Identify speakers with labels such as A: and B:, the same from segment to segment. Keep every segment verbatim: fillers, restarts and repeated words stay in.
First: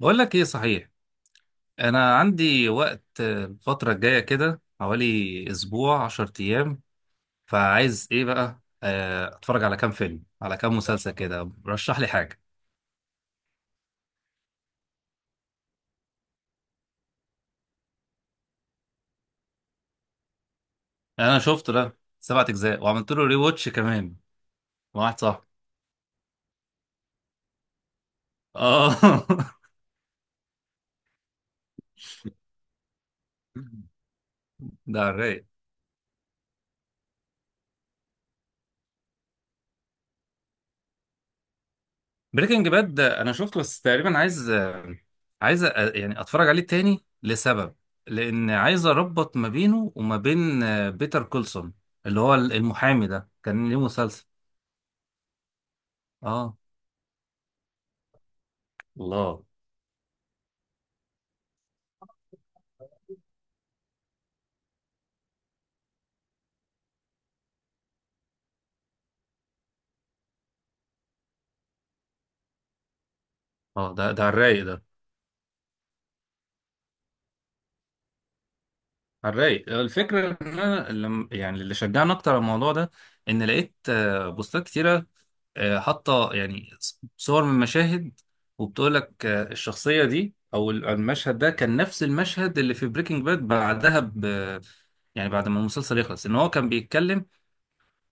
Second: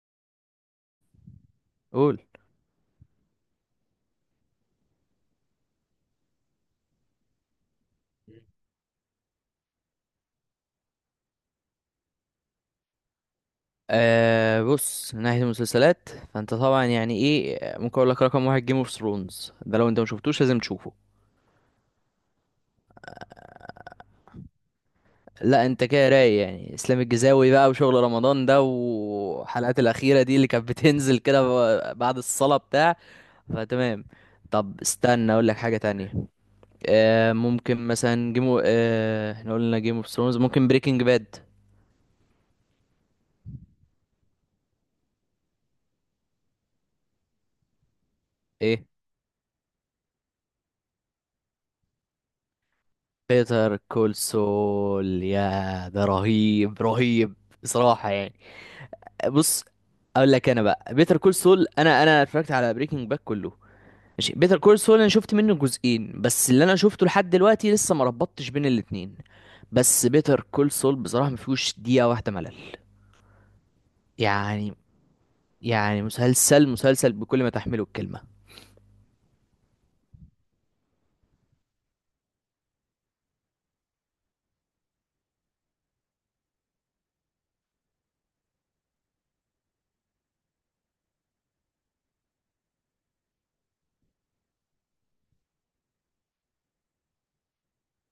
A: بقول لك ايه صحيح. انا
B: قول.
A: عندي وقت، آه، الفتره الجايه كده حوالي اسبوع عشر ايام. فعايز ايه بقى؟ آه، اتفرج على كام فيلم على كام مسلسل كده. رشح لي حاجه.
B: آه، بص، من ناحية المسلسلات فانت طبعا يعني ايه، ممكن اقول لك رقم واحد، جيم اوف ثرونز ده لو انت ما شفتوش لازم تشوفه.
A: انا شفته، ده سبعة اجزاء وعملت له ري واتش كمان مع واحد صاحبي.
B: لا انت كده رايق، يعني اسلام الجزاوي بقى وشغل رمضان ده
A: اه.
B: والحلقات الاخيرة دي اللي كانت بتنزل كده ب- بعد الصلاة بتاع. فتمام. طب
A: ده على
B: استنى
A: الرايق.
B: اقول لك حاجة تانية. آه ممكن مثلا جيم آه احنا قلنا جيم اوف ثرونز، ممكن بريكنج باد.
A: بريكنج باد انا شفته، بس تقريبا عايز عايز أ- يعني اتفرج عليه تاني لسبب، لان
B: ايه،
A: عايز اربط ما بينه وما بين بيتر كولسون، اللي هو المحامي ده كان ليه
B: بيتر كول
A: مسلسل.
B: سول، يا ده
A: اه.
B: رهيب رهيب، بصراحة يعني.
A: الله.
B: بص، اقول لك انا بقى، بيتر كول سول، انا انا اتفرجت على بريكنج باك كله، ماشي. بيتر كول سول انا شفت منه جزئين بس، اللي انا شفته لحد دلوقتي لسه ما ربطتش بين الاتنين. بس بيتر كول سول بصراحة ما فيهوش دقيقة واحدة ملل،
A: اه. ده ده على الرايق.
B: يعني.
A: ده
B: يعني مسلسل مسلسل بكل ما تحمله الكلمة.
A: على الرايق. الفكرة إن أنا لم، يعني اللي شجعني أكتر على الموضوع ده، إن لقيت آه، بوستات كتيرة، آه، حاطة يعني ص- صور من مشاهد، وبتقول لك آه، الشخصية دي أو ال- المشهد ده كان نفس المشهد اللي في بريكنج باد بعدها ب يعني بعد ما المسلسل يخلص، إن هو كان بيتكلم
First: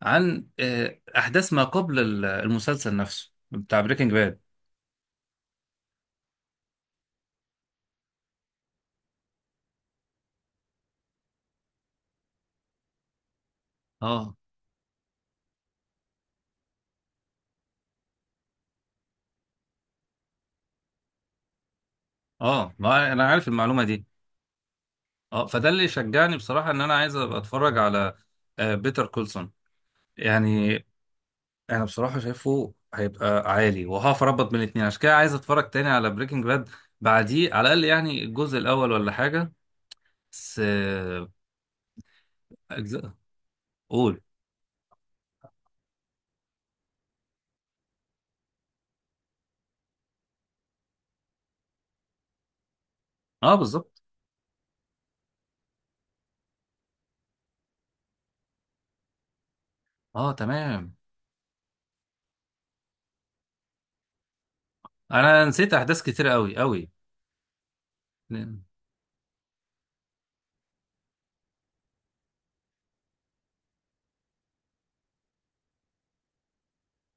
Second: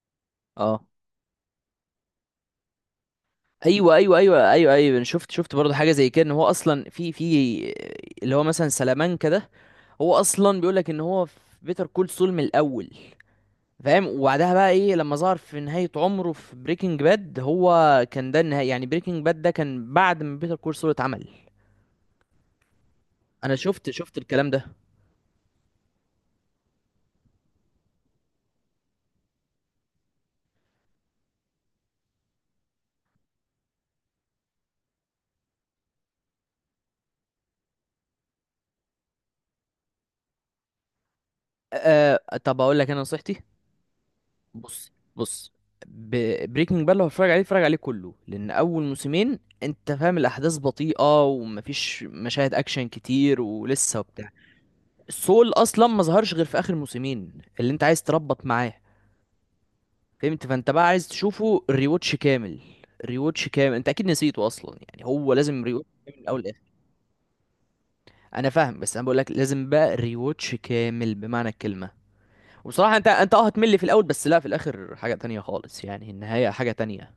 A: عن
B: اه،
A: آه، أحداث ما قبل ال- المسلسل نفسه بتاع
B: ايوه
A: بريكنج
B: ايوه
A: باد.
B: ايوه ايوه ايوه انا شفت شفت برضه حاجة زي كده، ان هو اصلا في في اللي هو مثلا سلامانكا ده، هو اصلا بيقول لك ان هو في بيتر كول سول من الاول. فاهم؟
A: اه،
B: وبعدها بقى ايه، لما ظهر في نهاية عمره في بريكنج باد هو، كان ده النهاية. يعني بريكنج باد ده كان بعد ما بيتر كول سول اتعمل.
A: اه، ما أنا عارف
B: انا
A: المعلومة
B: شفت
A: دي.
B: شفت الكلام ده.
A: اه، فده اللي شجعني بصراحة إن أنا عايز أبقى أتفرج على بيتر كولسون يعني. انا بصراحه شايفه هيبقى عالي، وهقف اربط بين الاتنين، عشان كده عايز اتفرج تاني على بريكنج باد بعديه، على الاقل يعني الجزء الاول ولا حاجه. بس آه،
B: أه طب اقول لك انا
A: اجزاء.
B: نصيحتي.
A: قول.
B: بص بص، بريكنج باد لو هتفرج عليه اتفرج عليه كله، لان اول موسمين انت فاهم الاحداث بطيئة ومفيش مشاهد اكشن كتير
A: اه،
B: ولسه
A: بالظبط.
B: وبتاع. سول اصلا ما ظهرش غير في اخر موسمين، اللي انت عايز تربط معاه.
A: اه،
B: فهمت؟ فانت بقى
A: تمام.
B: عايز تشوفه ريوتش كامل. ريوتش كامل، انت اكيد نسيته اصلا، يعني هو
A: انا
B: لازم
A: نسيت
B: ريوتش
A: احداث
B: كامل من
A: كتير
B: الاول
A: قوي
B: للاخر.
A: قوي.
B: انا فاهم، بس انا بقول لك لازم بقى ريوتش كامل بمعنى الكلمه. وبصراحه انت انت اه هتمل في الاول، بس لا، في الاخر حاجه تانية خالص، يعني النهايه حاجه تانية.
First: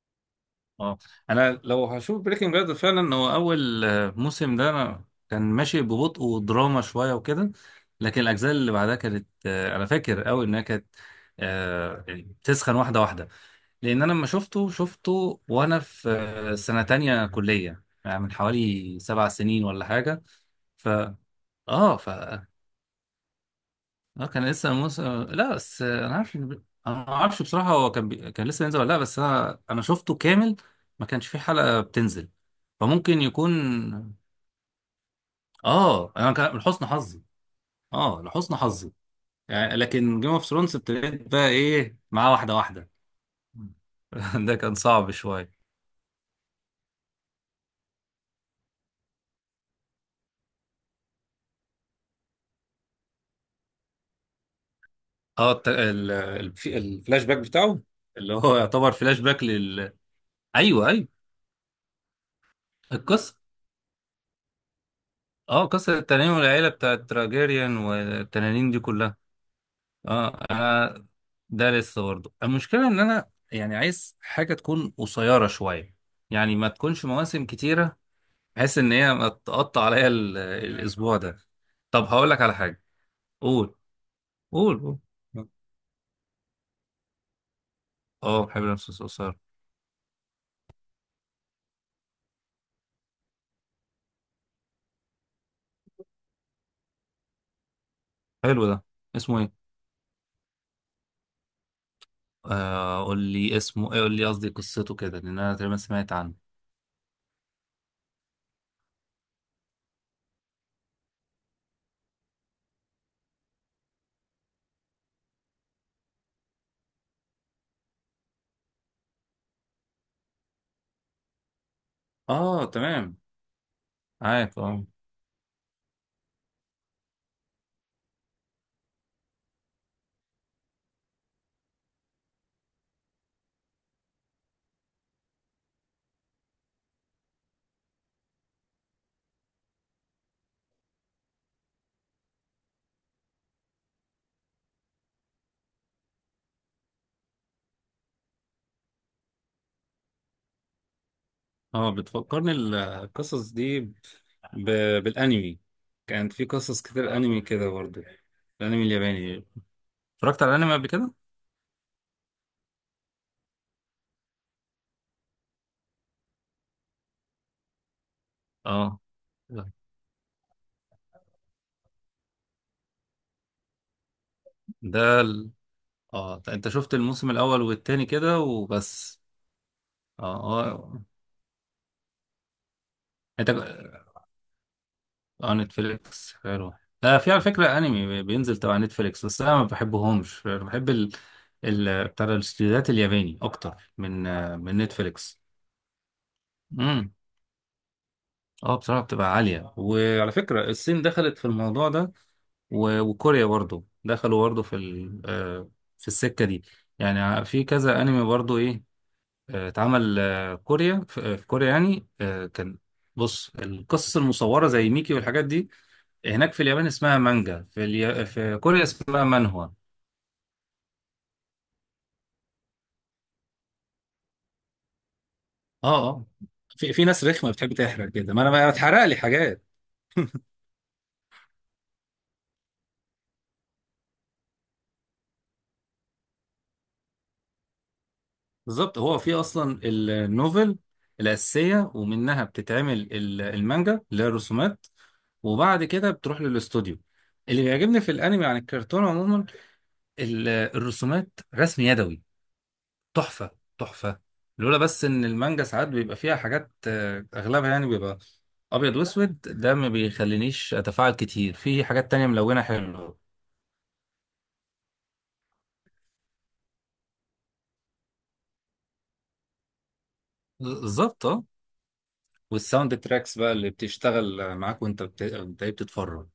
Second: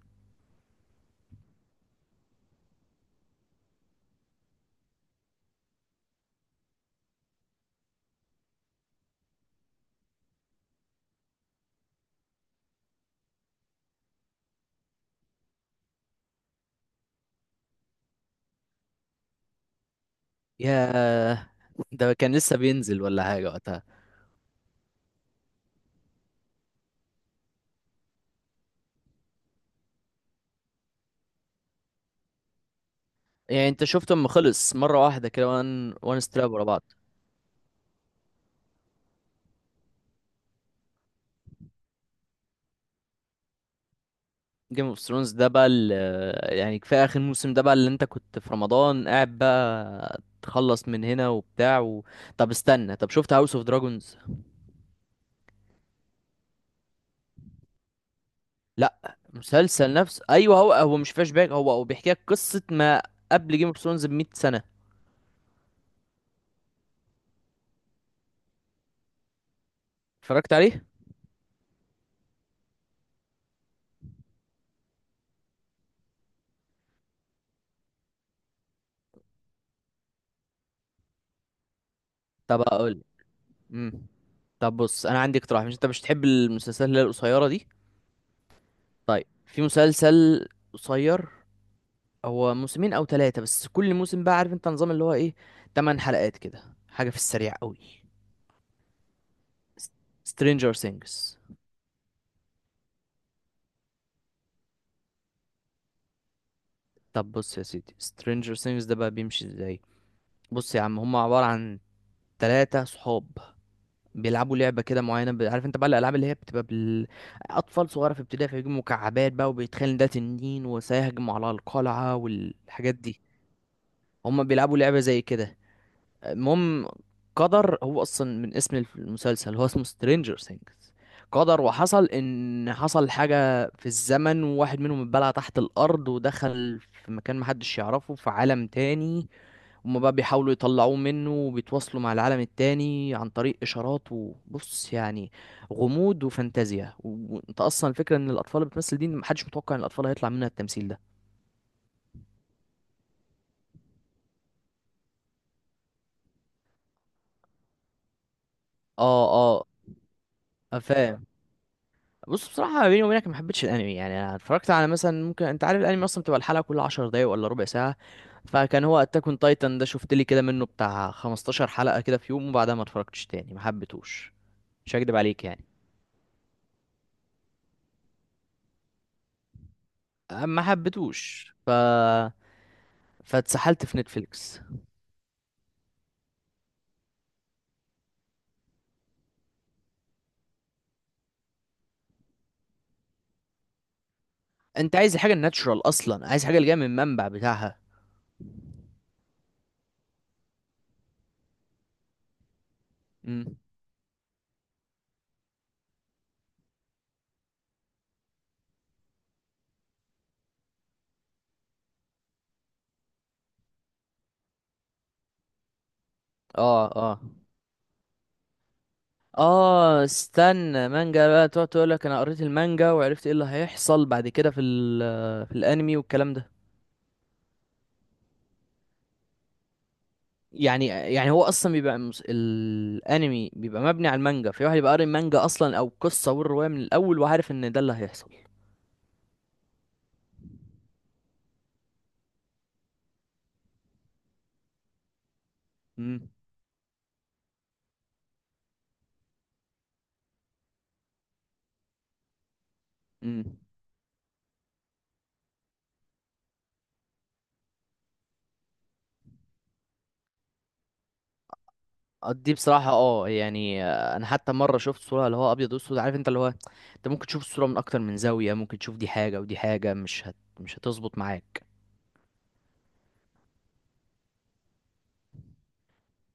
A: اه، انا لو هشوف بريكنج باد فعلا، هو اول آه، موسم ده انا كان ماشي ببطء ودراما شويه وكده، لكن الاجزاء اللي بعدها كانت، آه، انا فاكر قوي انها كانت آه، يعني بتسخن واحده واحده. لان انا لما شفته شفته وانا في سنه تانية كليه، يعني من حوالي سبع سنين ولا حاجه. ف
B: يا
A: اه ف
B: ده كان
A: اه
B: لسه بينزل ولا حاجه وقتها؟
A: كان لسه موسى. لا، بس انا عارف إن- انا ما اعرفش بصراحه هو كان بي... كان لسه ينزل ولا لا، بس انا انا شفته كامل. ما كانش فيه حلقه بتنزل، فممكن
B: يعني انت
A: يكون.
B: شفته اما خلص مره واحده كده، وان
A: اه،
B: وان
A: انا
B: ستراب
A: كان
B: ورا
A: لحسن
B: بعض.
A: حظي. اه، لحسن حظي، يعني. لكن جيم اوف ثرونز ابتديت بقى ايه معاه واحده واحده. ده كان
B: جيم اوف
A: صعب
B: ثرونز ده
A: شويه.
B: بقى ال- يعني كفايه اخر موسم ده بقى، اللي انت كنت في رمضان قاعد بقى تخلص من هنا وبتاع و... طب استنى، طب شفت هاوس اوف دراجونز؟
A: اه، الت- ال- ال- في- الفلاش باك بتاعه، اللي هو يعتبر
B: لا
A: فلاش باك لل.
B: مسلسل نفسه، ايوه، هو
A: ايوه،
B: هو
A: ايوه،
B: مش فلاش باك، هو هو بيحكي لك قصه ما
A: القصه.
B: قبل جيم اوف ثرونز ب مية سنه.
A: اه، قصه التنانين والعيله بتاعت تراجيريان والتنانين دي كلها. اه،
B: اتفرجت عليه؟
A: انا ده لسه برضه. المشكله ان انا يعني عايز حاجه تكون قصيره شويه، يعني ما تكونش مواسم كتيره، بحيث ان هي ما تقطع عليا ال- الاسبوع ده. طب هقول لك على
B: طب
A: حاجه.
B: اقول.
A: قول،
B: امم طب
A: قول، قول.
B: بص، انا عندي اقتراح، مش انت مش تحب المسلسلات اللي هي القصيره دي؟
A: اه، بحب القصص
B: طيب
A: القصيره.
B: في مسلسل قصير، هو موسمين او ثلاثة بس، كل موسم بقى، عارف انت نظام اللي هو ايه، تمن حلقات كده، حاجة في السريع قوي.
A: حلو ده. اسمه ايه؟
B: Stranger Things.
A: آه، قول لي اسمه ايه، قول لي، قصدي قصته كده، لان انا تقريبا سمعت عنه.
B: طب بص يا سيدي، Stranger Things ده بقى بيمشي ازاي؟ بص يا عم، هم عبارة عن ثلاثة صحاب بيلعبوا لعبة كده معينة ب- عارف انت بقى الألعاب اللي هي بتبقى بال... أطفال صغيرة في ابتدائي، فيجيبوا مكعبات بقى وبيتخيل إن ده تنين وسيهجم على القلعة
A: اه،
B: والحاجات
A: تمام.
B: دي. هم
A: عارف،
B: بيلعبوا
A: اه.
B: لعبة زي كده. المهم، قدر هو اصلا من اسم الف- المسلسل هو اسمه سترينجر ثينجز، قدر وحصل ان حصل حاجة في الزمن، وواحد منهم اتبلع تحت الارض ودخل في مكان محدش يعرفه في عالم تاني. هما بقى بيحاولوا يطلعوه منه وبيتواصلوا مع العالم التاني عن طريق اشارات. وبص يعني غموض وفانتازيا و- وانت اصلا الفكرة ان الاطفال اللي بتمثل دي محدش متوقع ان الاطفال هيطلع منها التمثيل ده.
A: اه، بتفكرني ال- القصص دي ب... بالانمي. كانت في قصص كتير انمي كده برضه، الانمي الياباني.
B: اه
A: اتفرجت على الانمي
B: اه
A: قبل كده.
B: فاهم. بص بصراحة ما بيني وبينك ما حبيتش الانمي، يعني انا اتفرجت على مثلا، ممكن انت عارف الانمي اصلا بتبقى الحلقة كل عشر دقايق ولا ربع ساعة. فكان
A: اه،
B: هو اتاك اون تايتان ده شفت لي كده منه بتاع خمستاشر حلقة كده في يوم، وبعدها ما اتفرجتش تاني، ما حبيتهوش. مش هكدب
A: ده
B: عليك
A: ال...
B: يعني.
A: اه، انت شفت الموسم الاول والتاني كده وبس. اه،
B: أه، ما
A: اه،
B: حبيتهوش، ف
A: انت.
B: فاتسحلت في نتفليكس.
A: اه، نتفليكس حلو. آه في على فكرة انمي بينزل تبع نتفليكس، بس انا ما بحبهمش، بحب ال ال بتاع الاستديوهات الياباني اكتر من آه من
B: انت عايز الحاجة
A: نتفليكس.
B: الناتشرال، اصلا عايز حاجة اللي جاية من
A: امم
B: المنبع بتاعها.
A: اه، بصراحة بتبقى عالية. وعلى فكرة الصين دخلت في الموضوع ده، و- وكوريا
B: امم.
A: برضو دخلوا برضو في ال آه في السكة دي. يعني في كذا انمي برضو ايه؟ آه، اتعمل آه، كوريا في آه، في كوريا يعني آه، كان. بص، القصص المصورة زي ميكي والحاجات دي، هناك في
B: اه
A: اليابان اسمها
B: اه
A: مانجا، في اليا... في كوريا اسمها مانهوا.
B: اه استنى، مانجا بقى تقعد تقول لك انا قريت المانجا وعرفت ايه اللي هيحصل بعد كده في ال في
A: اه،
B: الانمي
A: اه،
B: والكلام ده.
A: في في ناس رخمه بتحب تحرق كده، ما انا ما اتحرق لي حاجات.
B: يعني يعني هو اصلا بيبقى مس- الانمي بيبقى مبني على المانجا، في واحد يبقى قاري المانجا اصلا او القصه والروايه من الاول، وعارف ان ده اللي هيحصل.
A: بالظبط. هو في اصلا النوفل الاساسيه، ومنها بتتعمل ال- المانجا اللي هي الرسومات، وبعد كده
B: امم.
A: بتروح للاستوديو. اللي بيعجبني في الانمي عن الكرتون عموما، ال- الرسومات رسم يدوي، تحفه.
B: امم.
A: تحفه. لولا بس ان المانجا ساعات بيبقى فيها حاجات، آه، اغلبها يعني بيبقى ابيض واسود، ده ما بيخلينيش اتفاعل كتير في حاجات تانية
B: دي
A: ملونة
B: بصراحه
A: حلوة.
B: اه يعني، آه، انا حتى مره شفت صوره اللي هو ابيض واسود، عارف انت اللي هو انت ممكن تشوف الصوره من اكتر من زاويه، ممكن تشوف دي حاجه ودي حاجه، مش هت... مش هتظبط
A: بالظبط، اه.
B: معاك.
A: والساوند تراكس بقى اللي بتشتغل معاك وانت بت... انت إيه بتتفرج،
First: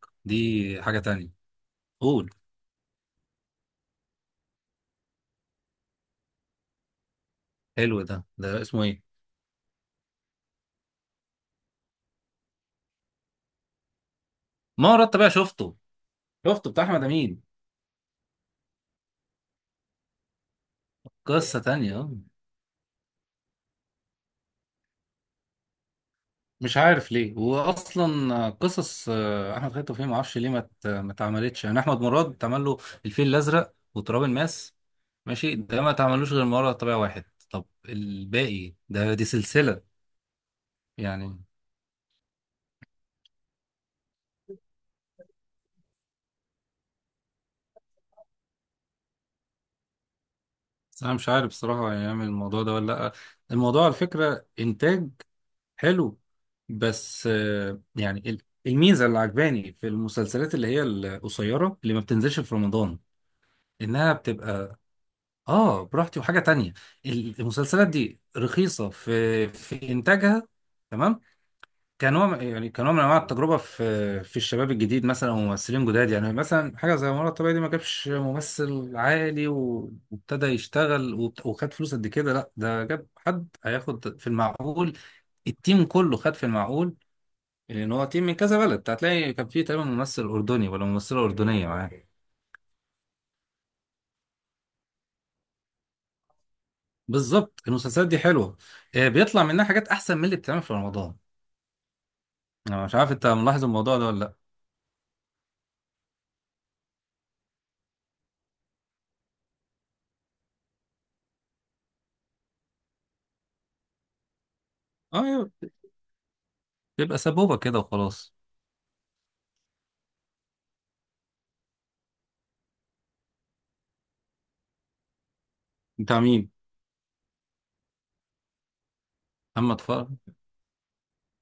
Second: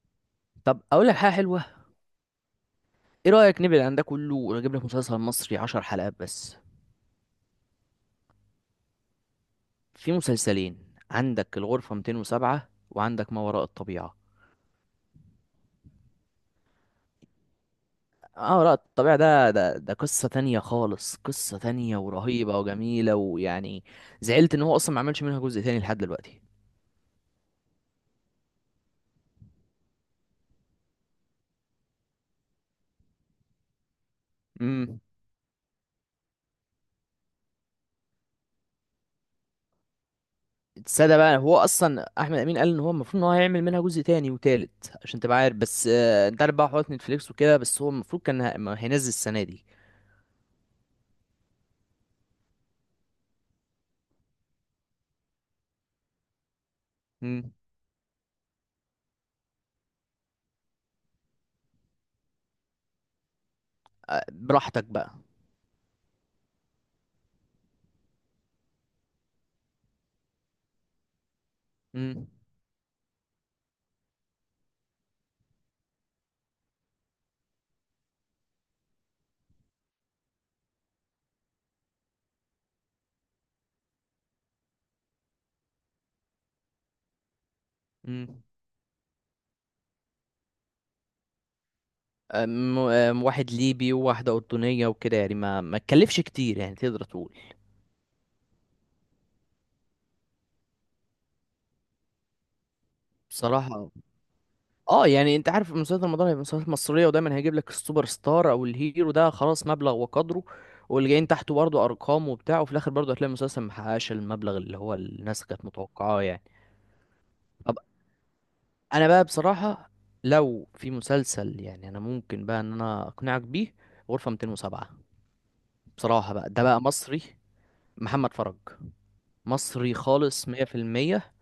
B: طب
A: دي حاجة
B: اقول لك
A: تانية.
B: حاجه حلوه.
A: قول.
B: ايه رايك نبعد عن ده كله ونجيب لك مسلسل مصري عشر حلقات بس؟
A: حلو ده. ده اسمه ايه؟
B: في مسلسلين، عندك الغرفه مئتين وسبعة، وعندك ما وراء الطبيعه.
A: ما رحت بقى شفته. شفته بتاع احمد امين.
B: اه لا، الطبيعة ده ده ده قصة تانية خالص،
A: قصة
B: قصة
A: تانية
B: تانية
A: آه.
B: ورهيبة وجميلة ويعني زعلت ان هو اصلا ما عملش منها جزء تاني لحد دلوقتي.
A: مش عارف ليه، واصلا قصص آه، احمد خالد توفيق ما اعرفش ليه ما ت- ما اتعملتش. يعني احمد مراد اتعمل له الفيل الازرق وتراب الماس،
B: امم.
A: ماشي. ده ما تعملوش غير مرة طبيعي واحد. طب الباقي ده، دي سلسلة.
B: السادة بقى،
A: يعني
B: هو اصلا احمد امين قال ان هو المفروض ان هو هيعمل منها جزء تاني وتالت عشان تبقى عارف، بس آه، انت عارف بقى حوارات نتفليكس وكده، بس هو المفروض كان ه- ما هينزل السنة دي.
A: بس أنا مش عارف بصراحة هيعمل الموضوع ده ولا لأ. الموضوع على فكرة إنتاج حلو، بس
B: امم.
A: آه، يعني ال- الميزة اللي عجباني في المسلسلات اللي هي القصيرة اللي ما بتنزلش في رمضان، إنها
B: آه،
A: بتبقى
B: براحتك بقى.
A: آه براحتي. وحاجة تانية، المسلسلات دي رخيصة في في إنتاجها. تمام.
B: امم.
A: كنوع، يعني كنوع من انواع التجربه في في الشباب الجديد مثلا، وممثلين جداد. يعني مثلا حاجه زي مرة الطبيعي دي، ما جابش ممثل عالي و- وابتدى يشتغل وبت- وخد فلوس قد كده، لا، ده جاب حد هياخد في المعقول. التيم كله خد في المعقول، لان هو تيم من
B: امم.
A: كذا بلد، هتلاقي كان فيه تقريبا ممثل اردني ولا ممثله اردنيه معاه.
B: آم، آم، واحد ليبي وواحدة أردنية وكده، يعني ما ما تكلفش كتير يعني، تقدر تقول.
A: بالظبط، المسلسلات دي حلوه. آه، بيطلع منها حاجات احسن من اللي بتتعمل في رمضان. انا مش عارف انت ملاحظ
B: بصراحة
A: الموضوع ده ولا لا؟
B: اه، يعني انت عارف مسلسلات رمضان هي مسلسلات مصريه، ودايما هيجيب لك السوبر ستار او الهيرو ده خلاص مبلغ وقدره، واللي جايين تحته برضه ارقام وبتاع، وفي الاخر برضه هتلاقي المسلسل محققش المبلغ اللي هو الناس
A: اه،
B: كانت متوقعاه يعني.
A: بيبقى سبوبه
B: طب
A: كده وخلاص.
B: انا بقى بصراحه، لو في مسلسل يعني انا ممكن بقى ان انا اقنعك بيه، غرفه مئتين وسبعة.
A: بتاع
B: بصراحه
A: مين؟
B: بقى ده بقى مصري. محمد فرج.
A: محمد
B: مصري
A: فرج.
B: خالص مية في المية.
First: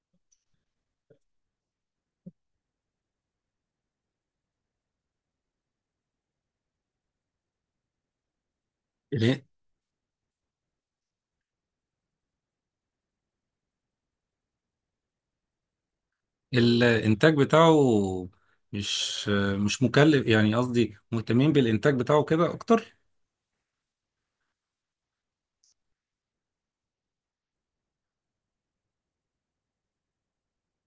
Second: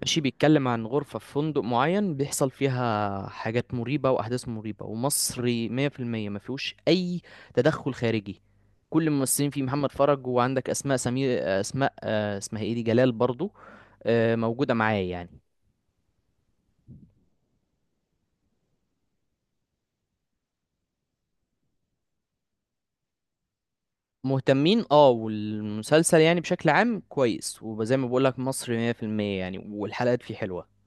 B: ماشي، بيتكلم عن غرفة في فندق معين بيحصل فيها حاجات مريبة وأحداث مريبة، ومصري مية في المية، ما فيهوش أي تدخل خارجي. كل
A: ال-
B: الممثلين فيه محمد فرج، وعندك أسماء سمير، أسماء آه، اسمها إيه دي، جلال برضو، آه، موجودة معايا يعني.
A: الانتاج بتاعه، مش مش مكلف، يعني قصدي مهتمين بالانتاج بتاعه كده اكتر.
B: مهتمين اه، والمسلسل يعني بشكل عام كويس، وزي ما بقولك مصري مية في المية يعني، والحلقات فيه حلوة.